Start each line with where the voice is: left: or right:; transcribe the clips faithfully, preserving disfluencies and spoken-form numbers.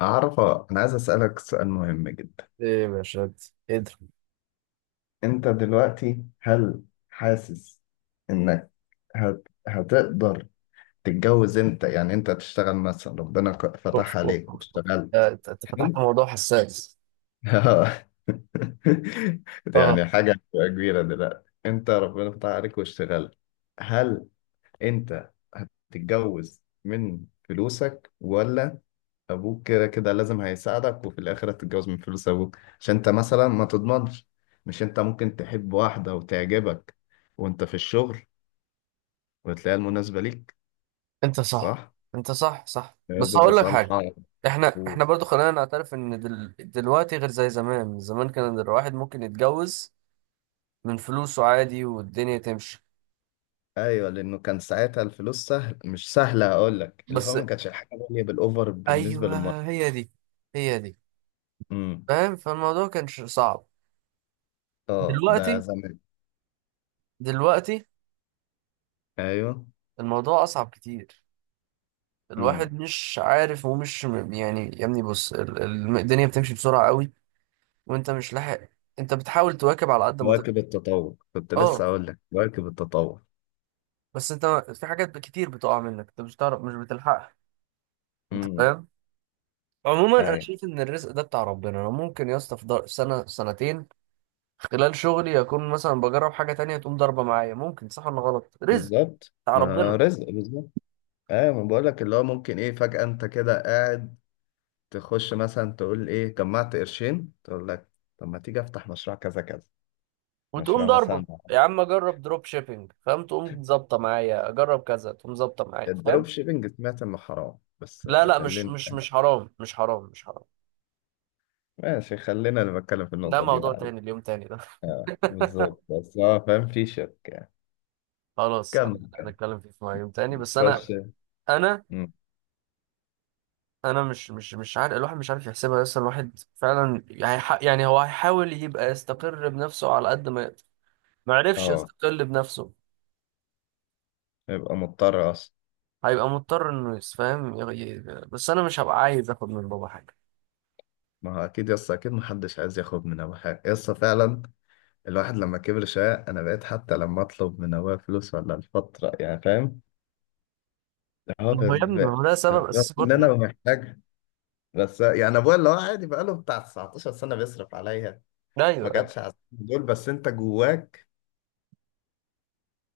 left: عرفة، أنا عايز أسألك سؤال مهم جدا.
right: ايه يا باشا؟ قدر.
left: أنت دلوقتي هل حاسس إنك هت... هتقدر تتجوز؟ أنت يعني أنت تشتغل مثلا ربنا ك-
right: اوف
left: فتح
right: اوف
left: عليك
right: اوف أوف. آه،
left: واشتغلت.
right: انت أنت فتحت
left: حلو.
right: موضوع حساس.
left: آه. دي
right: اه،
left: يعني حاجة هتبقى كبيرة دلوقتي، أنت ربنا فتح عليك واشتغلت. هل أنت هتتجوز من فلوسك، ولا ابوك كده كده لازم هيساعدك وفي الاخر هتتجوز من فلوس ابوك عشان انت مثلا ما تضمنش؟ مش انت ممكن تحب واحدة وتعجبك وانت في الشغل وتلاقيها المناسبة ليك؟
right: انت صح
left: صح؟
right: انت صح صح،
left: يا
right: بس
left: زوجة
right: هقول لك حاجه.
left: صالحة.
right: احنا
left: و-
right: احنا برضو خلينا نعترف ان دل... دلوقتي غير زي زمان. زمان كان الواحد ممكن يتجوز من فلوسه عادي والدنيا تمشي.
left: ايوه، لانه كان ساعتها الفلوس سهل، مش سهلة اقول لك، اللي
right: بس
left: هو ما كانتش الحاجة غالية بالاوفر بالنسبة للمرأة.
right: ايوه، هي دي هي دي.
left: امم
right: فاهم؟ فالموضوع كان ش- صعب.
left: اه، ده
right: دلوقتي
left: زمان.
right: دلوقتي
left: ايوه.
right: الموضوع اصعب كتير. الواحد
left: امم
right: مش عارف ومش م- يعني، يا ابني بص، ال- ال- الدنيا بتمشي بسرعه قوي. وانت مش لاحق. انت بتحاول تواكب على قد ما تقدر.
left: مواكب التطور، كنت
right: اه،
left: لسه اقول لك مواكب التطور.
right: بس انت في حاجات كتير بتقع منك، انت مش تعرف، مش بتلحقها. انت
left: امم
right: فاهم؟ عموما انا
left: ايوه،
right: شايف ان الرزق ده بتاع ربنا. انا ممكن يا اسطى في ضر- سنه سنتين خلال شغلي اكون مثلا بجرب حاجه تانية تقوم ضربه معايا. ممكن صح ولا غلط، رزق
left: بالظبط،
right: بتاع
left: ما
right: ربنا.
left: رزق بالظبط. اه، ما بقولك اللي هو ممكن ايه، فجأة انت كده قاعد تخش مثلا تقول ايه، جمعت قرشين، تقول لك طب ما تيجي افتح مشروع كذا كذا،
right: وتقوم
left: مشروع
right: ضربه.
left: مثلا.
right: يا عم اجرب دروب شيبينج، فاهم؟ تقوم ظابطه معايا، اجرب كذا تقوم ظابطه معايا،
left: الدروب
right: فاهم؟
left: شيبنج سمعت انه حرام، بس
right: لا
left: آه،
right: لا، مش
left: خلينا.
right: مش مش حرام، مش حرام، مش حرام.
left: ماشي، خلينا، انا بتكلم في
right: ده
left: النقطة دي
right: موضوع
left: بعدين.
right: تاني، اليوم تاني ده.
left: اه بالظبط، بس اه فاهم، في شك يعني.
right: خلاص،
left: كمل كمل.
right: هنتكلم فيه في يوم تاني. بس
left: خش.
right: انا، انا
left: مم.
right: انا مش مش مش عارف. الواحد مش عارف يحسبها، بس الواحد فعلا هيح- يعني هو هيحاول يبقى يستقر بنفسه على قد ما يقدر. ما عرفش
left: اه،
right: يستقل بنفسه،
left: يبقى مضطر اصلا.
right: هيبقى مضطر انه يسفهم. بس انا مش هبقى عايز اخد من بابا حاجه.
left: ما هو اكيد، يس اكيد محدش عايز ياخد من ابوه حاجه، يس فعلا. الواحد لما كبر شويه، انا بقيت حتى لما اطلب من ابويا فلوس ولا الفتره، يعني فاهم، اه
right: ما
left: ب-
right: هو يا ابني، ما
left: ب-
right: هو ده سبب
left: رغم
right: اساسي
left: ان
right: برضه
left: انا
right: إنه-
left: محتاجها، بس يعني ابويا اللي هو عادي بقاله بتاع تسعة عشر سنه بيصرف عليا.
right: ايوه
left: ما
right: ايوه.
left: جاتش على السنين دول، بس انت جواك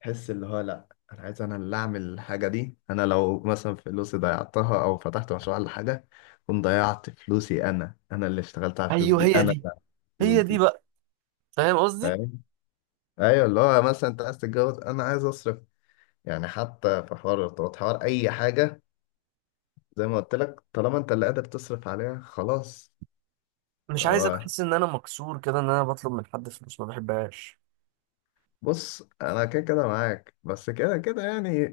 left: تحس اللي هو لا، انا عايز، انا اللي اعمل الحاجه دي. انا لو مثلا فلوسي ضيعتها او فتحت مشروع ولا حاجه، كنت ضيعت فلوسي، انا انا اللي اشتغلت على الفلوس
right: أيوه،
left: دي، انا
right: هي
left: اللي
right: دي.
left: عملت الفلوس
right: هي دي
left: دي،
right: بقى. فاهم قصدي؟
left: فاهم؟ ايوه، اللي هو مثلا انت عايز تتجوز، انا عايز اصرف يعني، حتى في حوار الارتباط، حوار اي حاجه، زي ما قلت لك، طالما انت اللي قادر تصرف عليها، خلاص.
right: مش
left: اللي
right: عايز ابقى
left: هو
right: احس ان انا مكسور كده، ان انا بطلب من حد فلوس، ما بحبهاش.
left: بص، انا كده كده معاك، بس كده كده يعني،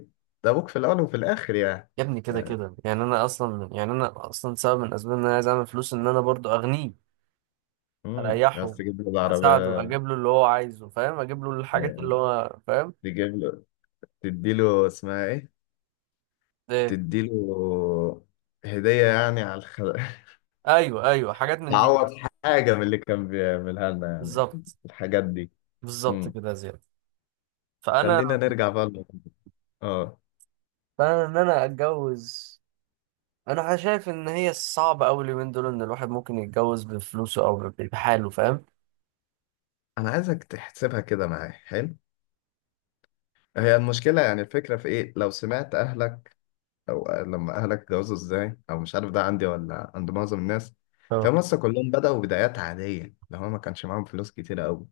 left: ده ابوك في الاول وفي الاخر يعني.
right: يا ابني كده
left: يعني
right: كده يعني، انا اصلا، يعني انا اصلا سبب من اسباب ان انا عايز اعمل فلوس ان انا برضو اغنيه،
left: امم
right: اريحه،
left: بس تجيب له
right: اساعده،
left: العربيه.
right: اجيب له اللي هو عايزه، فاهم؟ اجيب له الحاجات
left: أيوة،
right: اللي هو، فاهم؟
left: تجيب له، تدي له اسمها ايه،
right: ايه؟
left: تدي له هديه يعني على الخ...
right: ايوه ايوه، حاجات من دي
left: تعوض،
right: بقى.
left: حاجه من اللي كان بيعملها لنا يعني،
right: بالظبط.
left: الحاجات دي.
right: بالظبط
left: امم
right: كده يا زياد. فانا
left: خلينا نرجع بقى ل- اه،
right: فانا ان انا اتجوز. انا شايف ان هي صعبه قوي اليومين دول، ان الواحد ممكن يتجوز بفلوسه او ب- بحاله، فاهم؟
left: انا عايزك تحسبها كده معايا. حلو، هي المشكله يعني، الفكره في ايه؟ لو سمعت اهلك، او لما اهلك اتجوزوا ازاي، او مش عارف ده عندي ولا عند معظم الناس،
right: اه،
left: تلاقي مصر كلهم بدأوا بدايات عادية. لو هو ما كانش معاهم فلوس كتيرة قوي،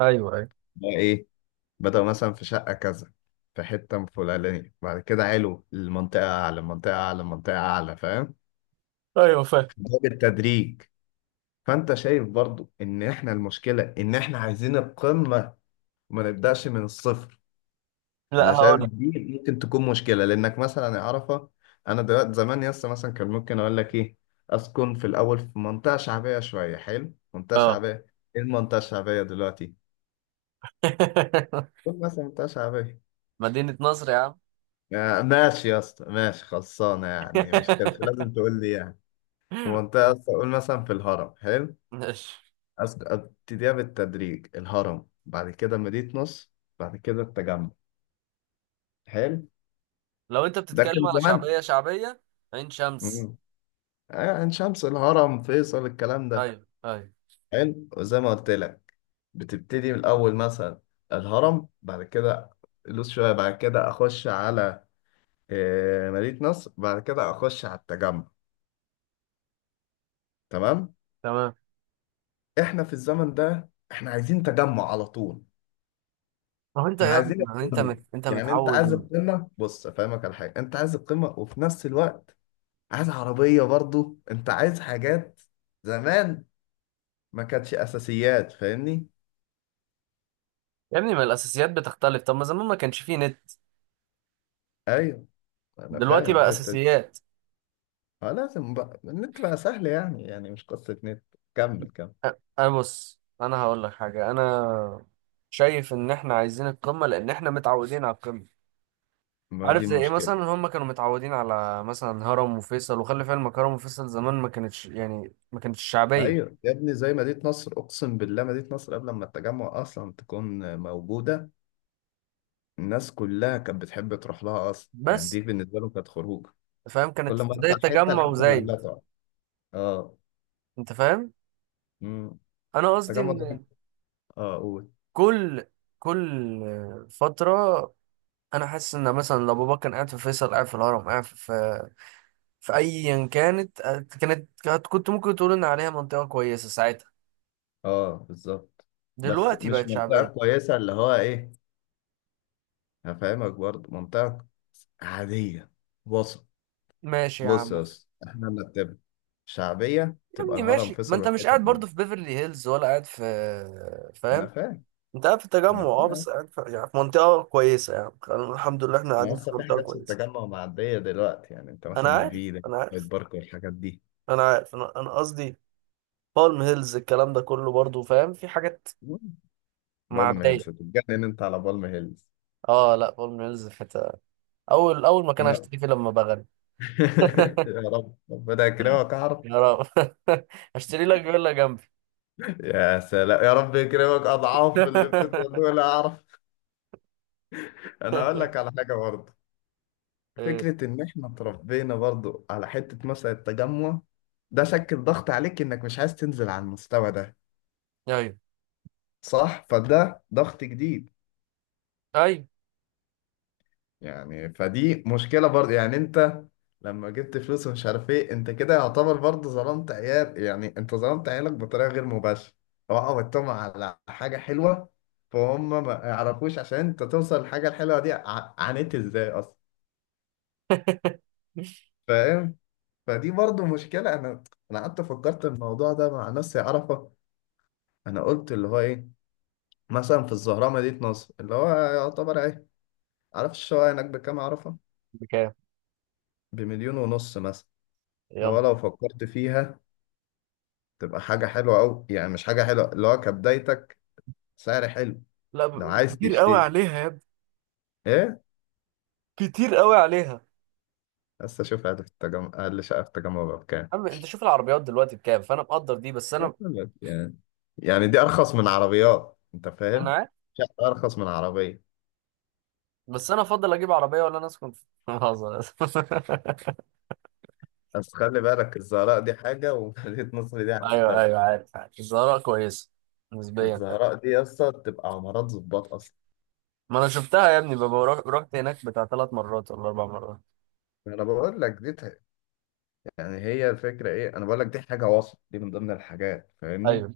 right: ايوه ايوه
left: بقى ايه، بدأوا مثلا في شقة كذا، في حتة فلانية، بعد كده علو المنطقة، أعلى منطقة أعلى منطقة أعلى، فاهم؟
right: ايوه فاهم.
left: ده بالتدريج. فأنت شايف برضو إن إحنا المشكلة إن إحنا عايزين القمة وما نبدأش من الصفر.
right: لا
left: انا
right: هقول
left: شايف
right: لك.
left: دي ممكن تكون مشكله لانك مثلا، يا عرفه، انا دلوقتي زمان، يس مثلا، كان ممكن اقول لك ايه، اسكن في الاول في منطقه شعبيه شويه. حلو، منطقه
right: اه.
left: شعبيه. ايه المنطقه الشعبيه دلوقتي؟ قول مثلا منطقه شعبيه.
right: مدينه نصر يا عم.
left: آه، ماشي يا اسطى، ماشي خلصانه، يعني مش كانش لازم تقول لي يعني. في منطقه أصلاً، قول مثلا في الهرم. حلو،
right: ماشي.
left: أسك- ابتديها بالتدريج، الهرم، بعد كده مدينه نصر، بعد كده التجمع. حلو،
right: لو انت
left: ده
right: بتتكلم
left: كان
right: على
left: زمان.
right: شعبية شعبية، عين شمس.
left: مم. آه، عين شمس، الهرم، فيصل، الكلام ده.
right: ايوه ايوه.
left: حلو، وزي ما قلت لك، بتبتدي من الاول مثلا الهرم، بعد كده لوس شويه، بعد كده اخش على، آه، مدينه نصر، بعد كده اخش على التجمع. تمام.
right: تمام.
left: احنا في الزمن ده احنا عايزين تجمع على طول.
right: ما هو انت
left: احنا
right: يا ابني،
left: عايزين
right: ما هو انت
left: القمه،
right: مت... انت
left: يعني انت عايز
right: متعود.
left: القمه. بص افهمك على حاجه، انت عايز القمه، وفي نفس الوقت عايز عربيه برضو، انت عايز حاجات زمان ما كانتش اساسيات، فاهمني؟
right: يا ابني، ما الاساسيات بتختلف. طب ما زمان ما كانش فيه نت.
left: ايوه، انا
right: دلوقتي
left: فاهم
right: بقى
left: الحته.
right: اساسيات.
left: اه، لازم بقى النت، بقى سهل يعني، يعني مش قصة نت. كمل كمل.
right: أ- انا بص، انا هقول لك حاجة. انا شايف ان احنا عايزين القمة لان احنا متعودين على القمة.
left: ما
right: عارف
left: دي
right: زي ايه؟
left: المشكلة.
right: مثلا هم كانوا متعودين على مثلا هرم وفيصل. وخلي في علمك، هرم وفيصل زمان ما كانتش، يعني ما كانتش شعبية.
left: ايوه يا ابني، زي مدينة نصر، اقسم بالله مدينة نصر قبل ما التجمع اصلا تكون موجودة، الناس كلها كانت بتحب تروح لها اصلا، يعني
right: بس
left: دي بالنسبة لهم كانت خروج.
right: فاهم، كانت
left: كل ما
right: زي
left: تطلع حتة،
right: التجمع
left: الحتة اللي قبلها
right: وزايد.
left: تقعد. اه.
right: انت فاهم؟
left: امم
right: انا قصدي
left: التجمع ده،
right: ان
left: اه قول.
right: كل كل فتره، انا حاسس ان مثلا لو بابا كان قاعد في فيصل، قاعد في الهرم، قاعد في في في ايا كانت، آه، كانت كانت- كنت ممكن تقول ان عليها منطقه كويسه ساعتها.
left: اه بالظبط، بس
right: دلوقتي
left: مش
right: بقت
left: منطقة
right: شعبيه.
left: كويسة، اللي هو ايه، هفهمك برضه، منطقة عادية، وسط.
right: ماشي يا
left: بص
right: عم.
left: يا اسطى، احنا نرتبها، شعبية
right: يا
left: تبقى
right: ابني
left: الهرم،
right: ماشي. ما
left: فيصل
right: انت مش
left: والحتت
right: قاعد
left: دي.
right: برضه في بيفرلي هيلز ولا قاعد في،
left: أنا
right: فاهم؟
left: فاهم.
right: انت قاعد في التجمع،
left: أنا
right: اه،
left: فاهم.
right: بس قاعد في، يعني في منطقه كويسه يعني. الحمد لله احنا
left: ما
right: قاعدين في
left: لسه في
right: منطقه
left: حاجات في
right: كويسه.
left: التجمع معدية دلوقتي يعني، أنت
right: انا
left: مثلا
right: عارف
left: مفيدة،
right: انا
left: هايد
right: عارف
left: بارك والحاجات دي.
right: انا عارف. انا أنا قصدي بالم هيلز الكلام ده كله، برضو فاهم؟ في حاجات
left: بالم
right: معدية.
left: هيلز، تتجنن أنت على بالم هيلز.
right: اه لا، بالم هيلز في حتة. اول اول مكان
left: أنا
right: هشتري فيه لما بغني.
left: يا رب ربنا يكرمك، أعرف.
right: يا رب. هشتري لك فيلا جنبي.
left: يا سلام، يا رب يكرمك أضعاف اللي بتتقال دول، أعرف. أنا أقول لك على حاجة برضه،
right: ايه؟
left: فكرة إن إحنا اتربينا برضو على حتة مثلا التجمع ده، شكل ضغط عليك إنك مش عايز تنزل على المستوى ده.
right: ايوه
left: صح؟ فده ضغط جديد.
right: ايوه.
left: يعني فدي مشكلة برضو يعني. أنت لما جبت فلوس ومش عارف إيه، أنت كده يعتبر برضو ظلمت عيال، يعني أنت ظلمت عيالك بطريقة غير مباشرة. هو عودتهم على حاجة حلوة، فهم ما يعرفوش عشان أنت توصل للحاجة الحلوة دي ع- عانيت إزاي أصلا، فاهم؟ فدي برضو مشكلة. أنا، أنا قعدت فكرت الموضوع ده مع ناس، يعرفة انا قلت اللي هو ايه، مثلا في الزهراء، مدينة نصر، اللي هو يعتبر ايه، عارف الشقة هناك بكام؟ عارفة،
right: بكام؟
left: بمليون ونص مثلا. اللي هو
right: يلا.
left: لو فكرت فيها، تبقى حاجة حلوة أوي يعني، مش حاجة حلوة، اللي هو كبدايتك سعر حلو
right: لا
left: لو
right: ب...
left: عايز
right: كتير قوي
left: تشتري.
right: عليها يا ابني.
left: ايه؟
right: كتير قوي عليها يا
left: بس اشوف اقل في التجمع، اقل شقة في التجمع بقى بكام
right: عم. انت شوف العربيات دلوقتي بكام، فانا مقدر دي، بس
left: أقول
right: انا،
left: لك يعني، يعني دي ارخص من عربيات، انت
right: انا
left: فاهم؟
right: عارف.
left: شقة ارخص من عربية.
right: بس انا افضل اجيب عربيه، ولا انا اسكن في بهزر.
left: بس خلي بالك، الزهراء دي حاجة ومدينة نصر دي حاجة
right: ايوه
left: تانية.
right: ايوه عارف عارف، الزهراء كويسه نسبيا. حلو.
left: الزهراء دي يا اسطى بتبقى عمارات ظباط اصلا.
right: ما انا شفتها يا ابني، ببقى روح- رحت هناك بتاع ثلاث مرات ولا اربع مرات.
left: انا بقول لك دي ت- يعني هي الفكره ايه، انا بقول لك دي حاجه وسط، دي من ضمن الحاجات، فاهمني؟
right: ايوه،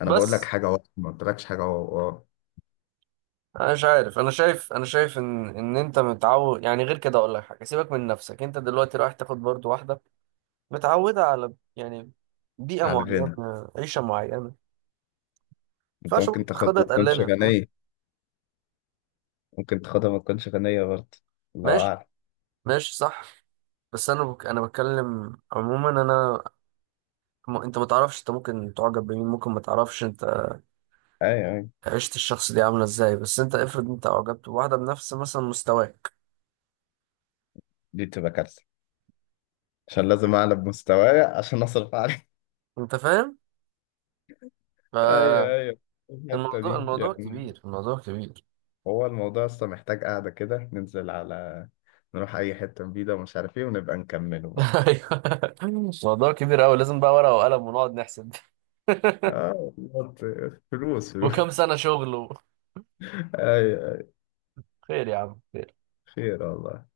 left: انا مم. بقول لك
right: بس
left: حاجه وسط، ما قلتلكش حاجه و- و-
right: انا مش عارف. انا شايف انا شايف ان ان انت متعود يعني. غير كده اقول لك حاجه، سيبك من نفسك، انت دلوقتي رايح تاخد برضو واحده متعوده على، يعني بيئه
left: على الغنى.
right: معينه عيشه معينه. ما
left: انت
right: ينفعش برضو
left: ممكن تاخدها
right: تاخدها
left: ما تكونش
right: تقللها، فاهم؟
left: غنيه. ممكن تاخدها ما تكونش غنيه برضه. الله
right: ماشي.
left: اعلم.
right: ماشي صح. بس انا بك... انا بتكلم عموما. انا م... انت ما تعرفش، انت ممكن تعجب بمين، ممكن ما تعرفش انت
left: ايوه ايوه،
right: عيشة الشخص دي عاملة ازاي. بس انت افرض انت اعجبت بواحدة بنفس مثلا مستواك.
left: دي بتبقى كارثه عشان لازم اعلى بمستواي عشان اصرف عليه.
right: انت فاهم؟
left: ايوه
right: فالموضوع،
left: ايوه، الحته دي
right: الموضوع
left: يعني.
right: كبير، الموضوع كبير.
left: هو الموضوع اصلا محتاج قاعده كده ننزل على، نروح اي حته جديده ومش عارف ايه، ونبقى نكمله بقى.
right: ايوه. الموضوع كبير اوي، لازم بقى ورقة وقلم ونقعد نحسب.
left: اه والله، فلوس فلوس.
right: وكم سنة شغل و-
left: ايوه،
right: خير يا عم، خير.
left: خير والله.